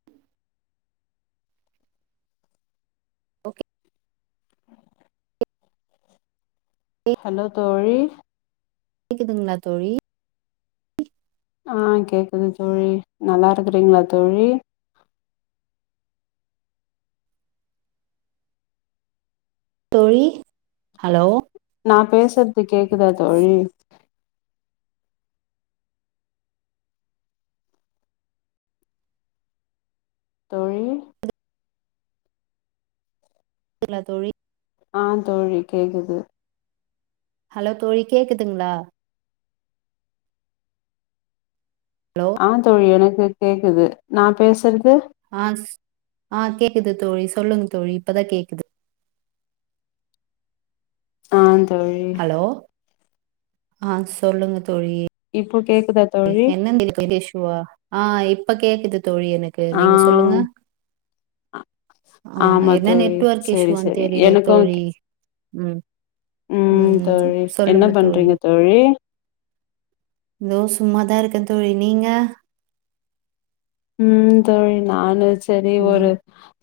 [inaudible] Okay உ hello தோழி கேக்குதுங்களா தோழி ஆ கேக்குது தோழி நல்லா இருக்கிறீங்ளா தோழி தோழி ஹலோ நா பேசுறது கேக்குதா தோழி தோழி கேக்குங்ளா தோழி ஆ தோழி கேக்குது ஹலோ தோழி கேக்குதுங்களா ஹலோ ஆ தோழி எனக்கு கேக்குது நா பேசுறது ஆஸ் ஆ கேக்குது தோழி சொல்லுங்க தோழி இப்பதா கேக்குது ஆ தோழி ஹலோ ஆ சொல்லுங்க தோழி இப்போ கேக்குதா தோழி என்னன் [unintelligible] இஷ்ஷூவா ஆ இப்ப கேக்குது தோழி எனக்கு ஆ நீங்க சொல்லுங்க ஆஹ் ஆமா என்ன தோழி நெட்ஒர்க் செரி இஸுவான்னு செரி தெரில எனக்கு தோழி ம் ம் தோழி என்ன பண்றீங்க தோழி தோ சும்மாதா இருக்கே தோழி நீங்க ம் தோழி நானு சரி ஒரு ம்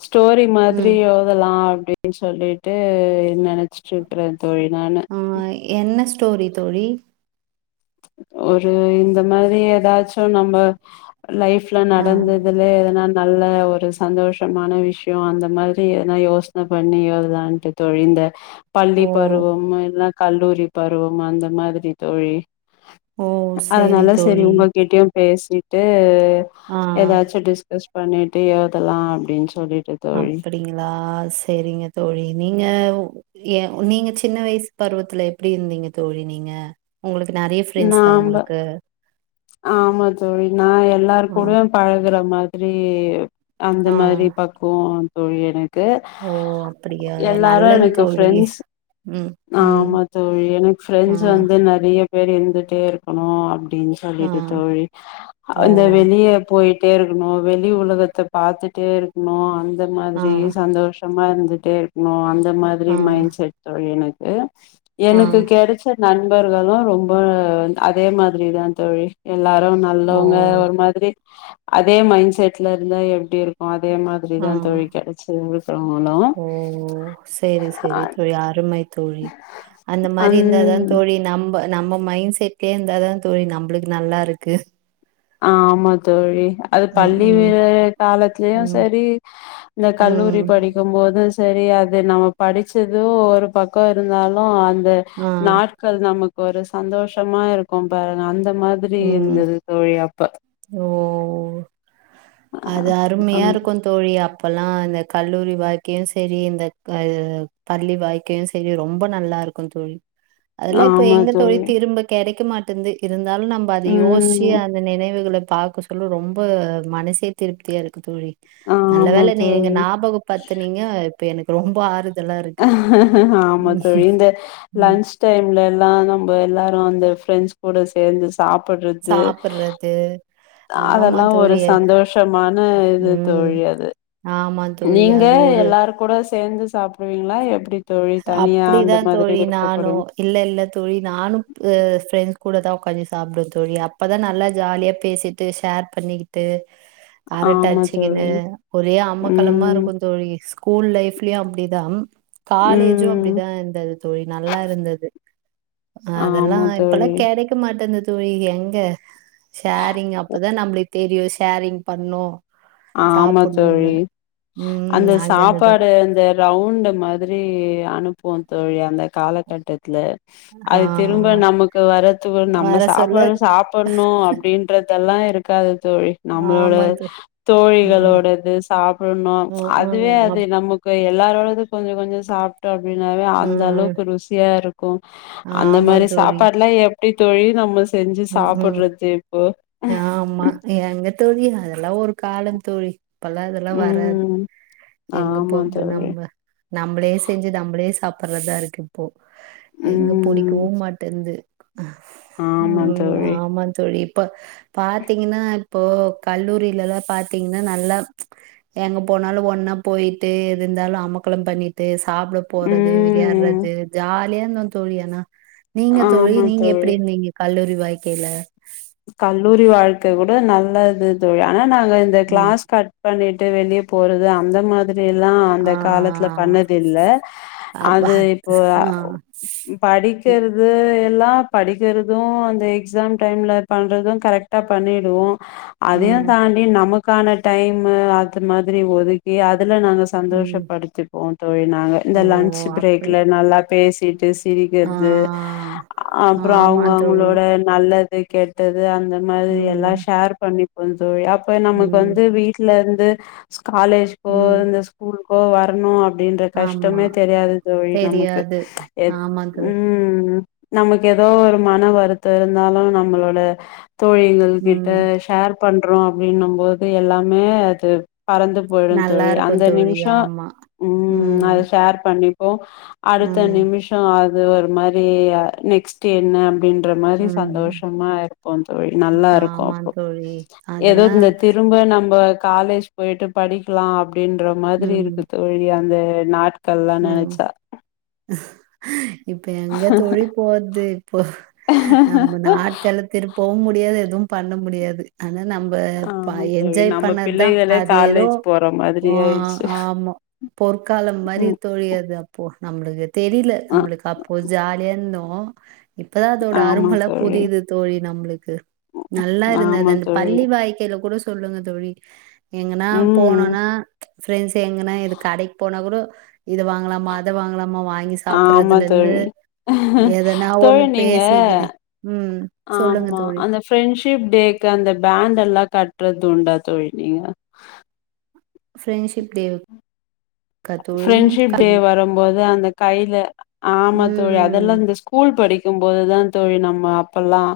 ஸ்டோரி மாதிரி ம் ஓ அதலா அப்டின்னு சொல்லிட்டு நினச்சிட்டு இருக்கறே தோழி நானு ஆ என்ன ஸ்டோரி தோழி ஒரு இந்த மாரி ஏதாச்சு நம்ம லைஃப்ல ஆ நடந்ததுலே எதனா நல்ல ஒரு சந்தோஷமான விஷ்யோ அந்த மாதிரி எதுனா யோசனை பண்ணி எழுதாலன்ட்டு தோழி இந்த பள்ளி ஓ பருவம் இல்லன கல்லூரி பருவம் அந்த மாதிரி தோழி ஓ சேரி அதனால சரி தோழி உங்க கிட்யும் பேசிட்டு ஆ ஏதாச்சு டிஸ்கஸ் பண்ணிட்டு எழுதலா அப்டின் சொல்லிட்டு தோழி அப்படிங்களா சரிங்க தோழி நீங்க ஏ நீங்க சின்ன வயஸ் பருவத்துல எப்டி இருந்தீங்க தோழி நீங்க உங்களுக்கு நிறைய ஃப்ரெண்ட்ஸா நாம்ப உங்களுக்கு ஆமா தோழி நா எல்லார் ஆ கூடயு பழகுற மாதிரி அந்த ஆ மாரி பக்குவோ தோழி எனக்கு ஓ அப்படியா எல்லாரு நல்லது எனக்கு தோழி ஃபிரெண்ட்ஸ் ம் ம் ஆமா தோழி எனக்கு ஆ ஃப்ரெண்ட்ஸ் வந்து நெறைய பேர் இருந்துட்டே இருக்கணு அப்டின்னு ஆ சொல்லிட்டு தோழி ஓ அந்த வெளிய போயிட் டே இருக்கணு வெளி உலகத்த பார்த்துட்டே இருக்கணு அந்த ஆ மாதிரி சந்தோஷ் ஷோம இருந்துட்டே இருக்கணு அந்த மாதிரி ஆ மைண்ட் செட் எனக்கு ஆ எனக்கு கிடைச் ச நண்பர்களு ரொம்ப அதே மாதிரி தா தோழி எல்லாரு ஓ நல்லவங்க ஒரு மாதிரி அதே மைண்ட் செட்ல இருந்தா எப்டி இருக்கு அதே மாதி ஆ ரிதா தோழி கெடைச்சுது மித்தவங்களும் சேரி சேரி தோழி அருமை தோழி அந்த மாதிரி இருந்ததா அந் தோழி நம்ம நம்ம மைண்ட் செட்லேயே இருந்தாதா தோழி நம்மளுக்கு நல்லா இருக்கு ஆமா தோழி அது ம் பள்ளி ம் வர காலத்திலயு ம் சரி இந்த ம் கல்லூரி படிக் இருக்கும் போதும் சரி அது நம்ம படிச்சது ஒரு பக்கொ இருந்தாலு அந்த ஆ நாட்கள் நமக்கு ஒரு சந்தோஷமா இருக்கும் பாருங்க அந்த மாதிரி ம் இருந்தது தோழி அப்ப ஓ அது அந் அருமையாருக்குந் தோழி அப்பலா இந்த கல்லூரி வாய்க்கையும் சரி இந்த அது பள்ளி வாய்க் க்கையு சரி ரொம்ப நல்லாருக்கும் தோழி அதல்லா இப்ப எங்க தோழி திரும்ப கெடைக்க மாட்டுது இருந்தாலு நம்ப அது யோஸ்ச் டி ம் அந்த நினைவுகள பாக்க சொல்ல ரொம்ப மனசே திருப்தியா இருக்கு தோழி நல்ல ஆமா வேல நீங்க தோழி நாபகப்படுத்துனீங்க இப்ப எனக்கு ரொம்ப ஆறு ஆமா தோழி இந்த ம் லன்ச் டைம்ல எல்லா நம்ப எல்லாரு அந்த ஃப்ரன்ட்ஸ் கூட சேந்து சாப்பட்றது சாப்புறது அதெல்லா ஒரு சந்தோஷமான இது ம் தோழி அது ஆமா தோழி. நீங்க அது ஒரு எல்லாரு கூட சேந்து சாப்டுவீங்ளா எப்டி தோழி தனியா அந்த அப்படிதான் மாதிரி தோழி விருப்பப்படு நானும். இல்ல இல்ல தோழி நானும் ஃப்ரெண்ட்ஸ் கூட தா உட்காஞ்ஞி சாப்டவ தோழி அப்பதா நல்ல ஜாலியா பேசிட் டு ஷேர் பண்ணிக்கிட் டு ஆமா அரட்டச்சக்கினு தோழி ஒரே அமக்கலமா ம் இருக்கூ தோழி கூல் லைஃப்லயு அப்டிதா காலேஜும் ம் அப்டிதான் இருந்தது தோழி நல்லா இருந்தது அதெல்லா ஆமா இப்பலா தோழி கெடைக் கக்க மாட்டேந்த தோழி எங்க ஷேரிங் அப்பதா நம்புளுக் தெரியு ஷேரிங் பண்ணூ ஆமா தோழி ம் அந்த அங்க இருந்துதான். சாப்பாடு அந்த ரவுண்டு மாதிரி அனுப்புவோ தோழி அந்த காலகட்டத்துல ஆ அது திரும்ப நமக்கு வரத்துகு நம்ம வர சொல்ல சாப்பாடு சாப் பன்னூ அப்டின்றதெல்லா இருக்காது தோழி நம்மளோட ஆமா தோ ம் தோழிகளோடது சாப்டணு ம் ம் அதுவே ம், அது அப் நமக் கு எல்லாரோடது கொஞ்ச கொஞ்சோ சாப் ட அப்டின்னாவே அந்த ம் அளவுக்கு ருசியா இருக்கூ அந்த ஆமா மாரி தோழி சாப்பாட்லா எப் எப்டி தோழி நம்ம செஞ்சு ம் ம் சாப்பட்றது இப்போ ஆமா எங்க தோழி அதெல்லா ஒரு காலந் தோழி இப்பல்லா அதெல்லா வராது ம் எங்க ஆமா போர்து தோழி நம்ம நம்பளே செஞ்சு நம்பளே சாப்பட்றதா இருக்கு இப்போ எங்க ம் புடிக்கவு மாட்டேந்து ஆமா ம் தோழி ஆமா தோழி இப்ப பாத்தீங்கன்னா இப்போ கல்லூரிலலா பாத்தீங்கன்னா நல்லா எங்க போனாலு ஒன்னா போயிட்டு இது இருந்தாலு அமக்களம் பண்ணிட்டு சாப்ட போறது ம் விளையாட்றது ஜாலியா இந்தோ தோழி ஆனா நீங்க தோழி ஆமா நீங்க தோழி எப்புடி இருந்தீங்க கல்லூரி வாய்க்கைல கல்லூரி வாழ்க்க கூட நல்லது தோழி ஆனா நாங்க இந்த ம் க்ளாஸ் கட் பண்ணிட்டு வெளிய போறது அந்த மாத் அது எல்லா அந்த ஆ காலத்துல பண்ணது இல்லை அப்ப அது இப்போ ஆ இ- படிக்கிறது எல்லா படிக்கிறது அந்த எக்ஸாம் டைம்ல பண்றது கரெக்டா பண்ணிடுவோ அதையும் ம் தாண் டி நமக்கான டைமு அது மாதிரி ஒதுக்கி அதுல நாங்க ம் சந்தோஷப்படுத்திப்போ தோழி நாங்க இந்த ஓ லன்ச் அப்டி பிரேக்ல நல்லா பேசிட்டு ஸ் ஆ சிரிக்கிறது அப்புற ஆமா அவுங்க தோழி அவுங்களோட நல்லது கெட் டது அந்த மாதிரி எல்லா ம் ஷேர் பண்ணிப்போ தோழி அப்ப நமக்கு ம் வந்து வீட் லந்து காலேஜ்கோ ம் இந்த ஸ்கூலுக்கோ வரணு அப் டின்ற ஆமா கஷ்டமே தெரியாது தோழி நமக்கு தெரியாது எப் ஆமா தோழி ம் நமக்கு எதோ ஒரு மன வருத்தம் இருந்தாலு நம்மளோட தோழிகள் கிட்ட ம் ஷேர் பண்றோ அப்படின்னும் போது எல்லாமே அது பறந்து போயிடு நல்லா தோழி இருக்கு அந்த தோழி நிமிஷ ஆமா ம் அது ஷேர் பண்ணி ப்போ அடுத்த ம் நிமிஷ அது ஒரு மாரி அ நெக்ஸ்ட் என்ன அப்டின்ற மாரி ம் சந்தோஷமா இரு க்கு தோழி நல்லா இருக்கு ஆமா அப்போ தோழி எதோ அதெல்லா இந்த திரு நம்ப நம்ப காலேஜ் போயிட்டு படிக்கலா அப்படின்ற மாதிரி ம் இருக்கு தோழி அந்த நாட் ப்ப ம் நெனச்சா இப்ப எங்க தோழி போறது இப்போ நம்ம நாட்கள திருப்பவும் முடியாது எதும் பண்ண முடியாது ஆனா நம்ப ப ஆமா தோழி என்ஜாய் நம்ம பண்ணதா பிள்ளைகளே அது எதோ காலேஜ் போற மாதிரி அ ஆயிடுச்சு ஆமா பொற்காலம் மாறி ம் தோழியது அப்போ நம்மளுக்கு தெரில அ நம்மளுக்கு அப்போ ஜாலியா இருந்தோ இப்பதா அதோட ஆமா அருமலா தோழி புரிது தோழி நம்மளுக்கு நல்லா இருந்தது ஆமா அந்த தோழி பள்ளி வாழ்க்கையில கூட சொல்லுங்க தோழி எங்கனா ம் போனோனா ஃப்ரெண்ட்ஸ் எங்கனா இது கடைக்கு போனா கூட இத வாங்கலாமா அத வாங்கலாமா வாங்கி ஆமா சாப்பட்றதுலருந்து தோழி எதனா ஒண்ணு தோழி நீங்க பேசிகின்னு ம் சொல்லுங்க ஆமா தோழி அந்த ஃப்ரெண்ட்ஷிப் டேக்கு அந்த பேண்ட் எல்லா கட்றது உண்டா தோழி நீங்க ஃப்ரெண்ட்ஷிப் டே க்கா தோழி ஃப்ரெண்ட்ஷிப் க- டே வரும்போது அந்த கையில ஆமா தோழி அது ம் அதெல்லா இந்த ஸ்கூல் படிக்கும்போதுதா தோழி நம்ம அப்பல்லாம்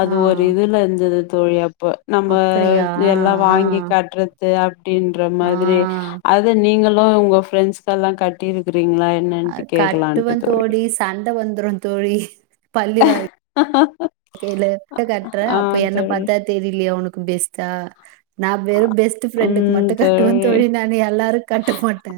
அது ஆ ஒரு இதுல இருந்தது தோழி அப்ப நம்ப அப்படியா எல்லா ஆ வாங்கி கட்றது அப்டின்ற ஆ மாதிரி அது நீங்களு உங்க ஃப்ரெண்ட்ஸ்க்கு எல்லா கட்டி இருக்கிறீங்களா அ கட்டுவேன் தோழி சண்டை வந்துரு தோழி பள்ளி வாழ் க்கைல கட்டுற ஆ அப்ப என்ன தோழி பாத்தா தெரிலையே உனக்கு பெஸ்ட்டா நா வெறும் பெஸ்ட் ஃப்ரெண்டுக்கு மட்டு கட்டுவன் தோழி நானு எல்லாருக் கட்ட மாட்டே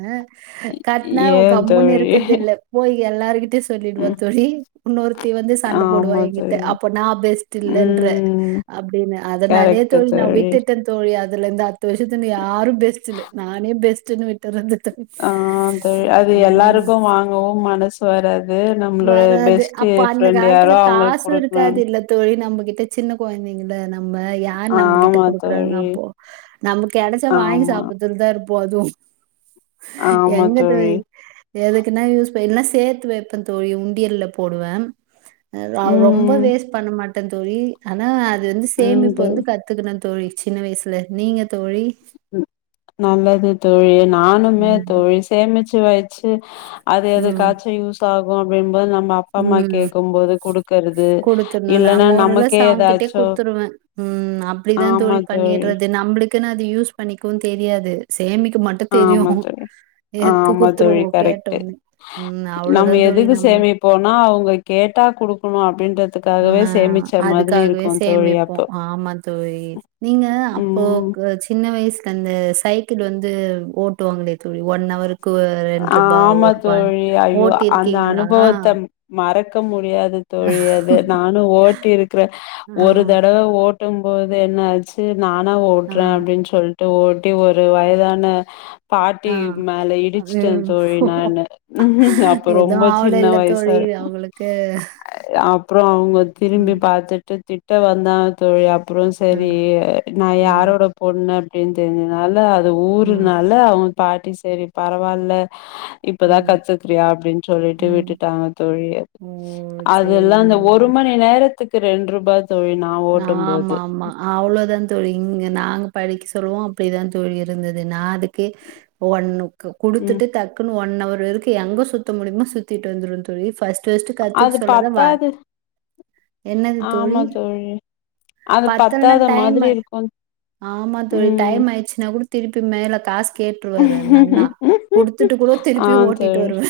கட்னா ஏ கம்முன்னு தோழி இருக்கறதில்ல போய் எல்லாருகிட் ட சொல்லிடுவா ம் தோழி இன்னொருத்தி வந்து சண்ட போடுவா ஆமா எங்கிட் ட தோழி அப்போ நா பெஸ்ட் இல்லன்ற ம் அப்டின்னு அதனாலே தோழி நா விட்டுட்டன் தோழி அதுல இருந்து அத்த வருஷத்துலந்து யாரு பெஸ்ட் இல நானே பெஸ்டுனு விட்டுரது தோழி ஆ அம் அப்போவு மனசு வராது நம்மளோட வராது. பெஸ்ட் அப்ப அந்த ஃப்ரெண்டு காலத்துல யாரோ அவுங்களுக்கு காசும் இருக்காது குடுக்கணுனு இல்ல தோழி நம்பகிட்ட சின்ன கொழந்தைங்கள நம்ம யார் நம்பகிட்ட ஆமா குடுக்குறாங்க தோழி அப்போ நம்மக்கு கடைச்சா வாங்கி ஆமா சாப்படுறதுலதா இருப்போ அதுவு ஆமா எங்கது தோழி எதுக்குன்னா யூஸ் ப என்னா சேர்த்து வைப்ப தோழி உண்டியல்ல போடுவ ரொம்ப ம் வேஸ்ட் பண்ண மாட்டே தோழி ஆனா அது வந்து ம் சேமிப்பு தோழி வந்து கத் கத்துக்குன தோழி சின்ன வயசுல நீங்க தோழி நல்லது தோழி நானுமே ம். தோழி சேமிச்சு வைச்சு அது ம். எதுக்காச்சும் யூஸ் ஆகு அப்டிம்போது நம்ம அப்பா அம்மா ம். கேக்குபோது குடுக்கறது குடுத்துர்ணு நா இல்லைன்னா மோரலஸ் நமக்கே அவங்கிட்டயே ஏதாச்சு குடுத்துருவே ம் அப்டிதா தோழி பண்ணிடுறது நம்மளுக்குன்னு அது யூஸ் பண்ணிக்கவு தெரியாது சேமிக்க மட்டு தெரியு ஆமா தோழி எத்து ஆமா தோழி குத்துருவோ கரெக்ட்டு கேட்டோனே ம் அவ்ளோதா நம்ம தோழி எதுக்கு நம்ப சேமிப் போனா அவங்க கேட்டா கொடுக்கணு அப்படின்றத் ஆ அதுக்காகவே தோழி சேமிப்போ அப்போ ஆமா தோழி நீங்க அப்போ ம் சின்ன வயசுக் அந்த சைக்கிள் வந்து ஓட்டுவாங்களே தோழி ஒன் அவரு ரெண்டுருபா ஆமா ஒரு ருபா தோழி ஐயோ ஓட்டி அந்த இருக்கீங்களா அனுபவத்த மறக்க முடியாது தோழி அத நா ஓட்டிருக்கிற ஆ ஒரு தடவை ஓட்டு போது என்ன ஆச்சு நானா ஆ ஓட்டுறே அப்டின்னு சொல்ட்டு ஓட்டி ஒரு வயதான பாட்டி ஆ. மேல இடிச் டிச்சிட்டே தோழி நா ம் என்ன அப்ப எதுவு ரொம்ப ஆவல சின்ன இல்ல வயசா தோழி இருக்கு அவங்களுக்கு அப்றோ அவங்க திரும்பி ம் பாத்துட்டு திட்ட வந்தாங்க தோழி அப்றோ அ சரி நா ம் யாரோட போண்னூ அப்டின்னு தெரி்ஞ்சனால அது ம் ஊருனால அவங்க பாட்டி சரி பரவால்ல இப்பதா ம் கத்துக்றியா அப்டின்னு சொல்லிட்டு ம் விட்டுட்டாங்க தோழி ஓ சேரி அதெல்லா இந்த ஒரு நல்லது மணி நேரத்துக்கு ரெண்டு ருபா தோழி நா ஆ ஓட்டும் போது ஆமாமா அவ்ளோதா தோழி இங்க நாங் படிக்க சொல்லுவோ அப்டிதா தோழி இருந்தது நா அதுக்கே ஒன்னுக்கு ம் குடுத்துட்டு தக்குன்னு ஒன் அவர் இருக்கு எங்க சுத்த மூடியுமோ சுத்திட்டு வந்துரும்னு தோழி ஃபர்ஸ் ரஸ்ட் அது கத்துக் சொல்லத வற பத்தாது என்னது தோழி அது பத்தலனா பத்தாத மாதிரி டைம்மு இருக்கு ஆமா தோழி ம் டைம் ஆயிச்சுனா கூட திருப்பி மேல காசு கேட்டுருவாரு அந்த அண்ணா குடுத்துட்டு கூட ஆ திருப்பி ஓட்டிட்டு தோழி வருவே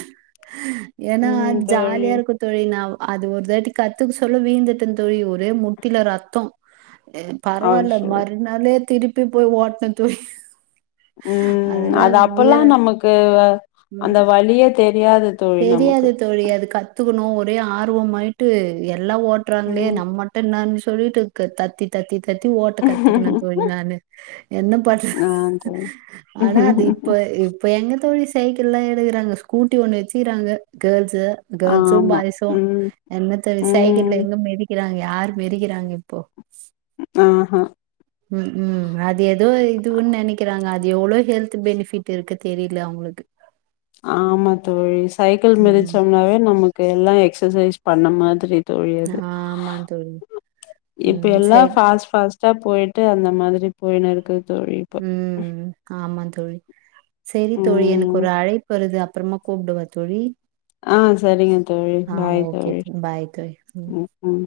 ஏன்னா ம் அத் தோழி ஜாலியா இருக்கு தோழி நா அது ஒரு தாட்டி கத்துக்க சொல்ல வீந்துட்ட தோழி ஒரே மு முட்டில ரத்தொ பரவால்ல அச்சோ மறுநாளே திருப்பி போய் ஓட்ன தோழி ம் அதெல்லா அது அப்பல்லா வீர நமக்கு ம் அந்த வழியே தெரியாது தோழி தெரியாது நமக்கு தோழி அது கத்துக்கணு ஒரே ஆர்வமாயிட்டு எல்லா ஓட்டுறாங்ளே ம் நம்ம மட் ட்ட நா சொல்லிட்டு தத்தி தத்தி தத்தி ஓட்ட கத்துக்கண தோழி நானு என்ன பண்றது ஆ தோழி ஆனா அது இப்ப இப்ப எங்க தோழி சைக்கிள் எல்லா எடுக்றாங்க ஸ்கூட்டி ஒண்ணு வச்சுக்கிறாங்க கேர்ள்ஸ்சு கேர்ள்ஸ்ஷோ ஆமா பாய்ஸ்ஷோ ம் என்ன தோழி சைக்கில ம் எங்க மிதிக் க்கிறாங்க யா மேறிகிறாங்க இப்போ ஆ ஹா ம் ம் அது ஏதோ இதுன்னு நெனைக்கிறாங்க அது எவ்ளோ ஹெல்த் பெனிஃபிட் இருக்கு தெரில அவங்களுக்கு ஆமா தோழி சைக்கிள் ம் ம் மிதிச்சோம்னாவே நமக்கு எல்லா எக்சர்சைஸ் பண்ண மாதிரி தோழி அது ஆமா தோழி இப்ப ம் எல்லா சரி பாஸ் பாஸ் ட்டா போயிட்டு அந்த மாதிரி போயின்னுருக்குது தோழி இப்ப ம் ஆமா தோழி செரி தோழி எனக்கு ம் ஒரு அழைப்பு வருது அப்றமா கூப்டவா தோழி ஆ சரிங்க தோழி ஆ பாய் ஓகே தோழி பாய் தோழி ம் ம்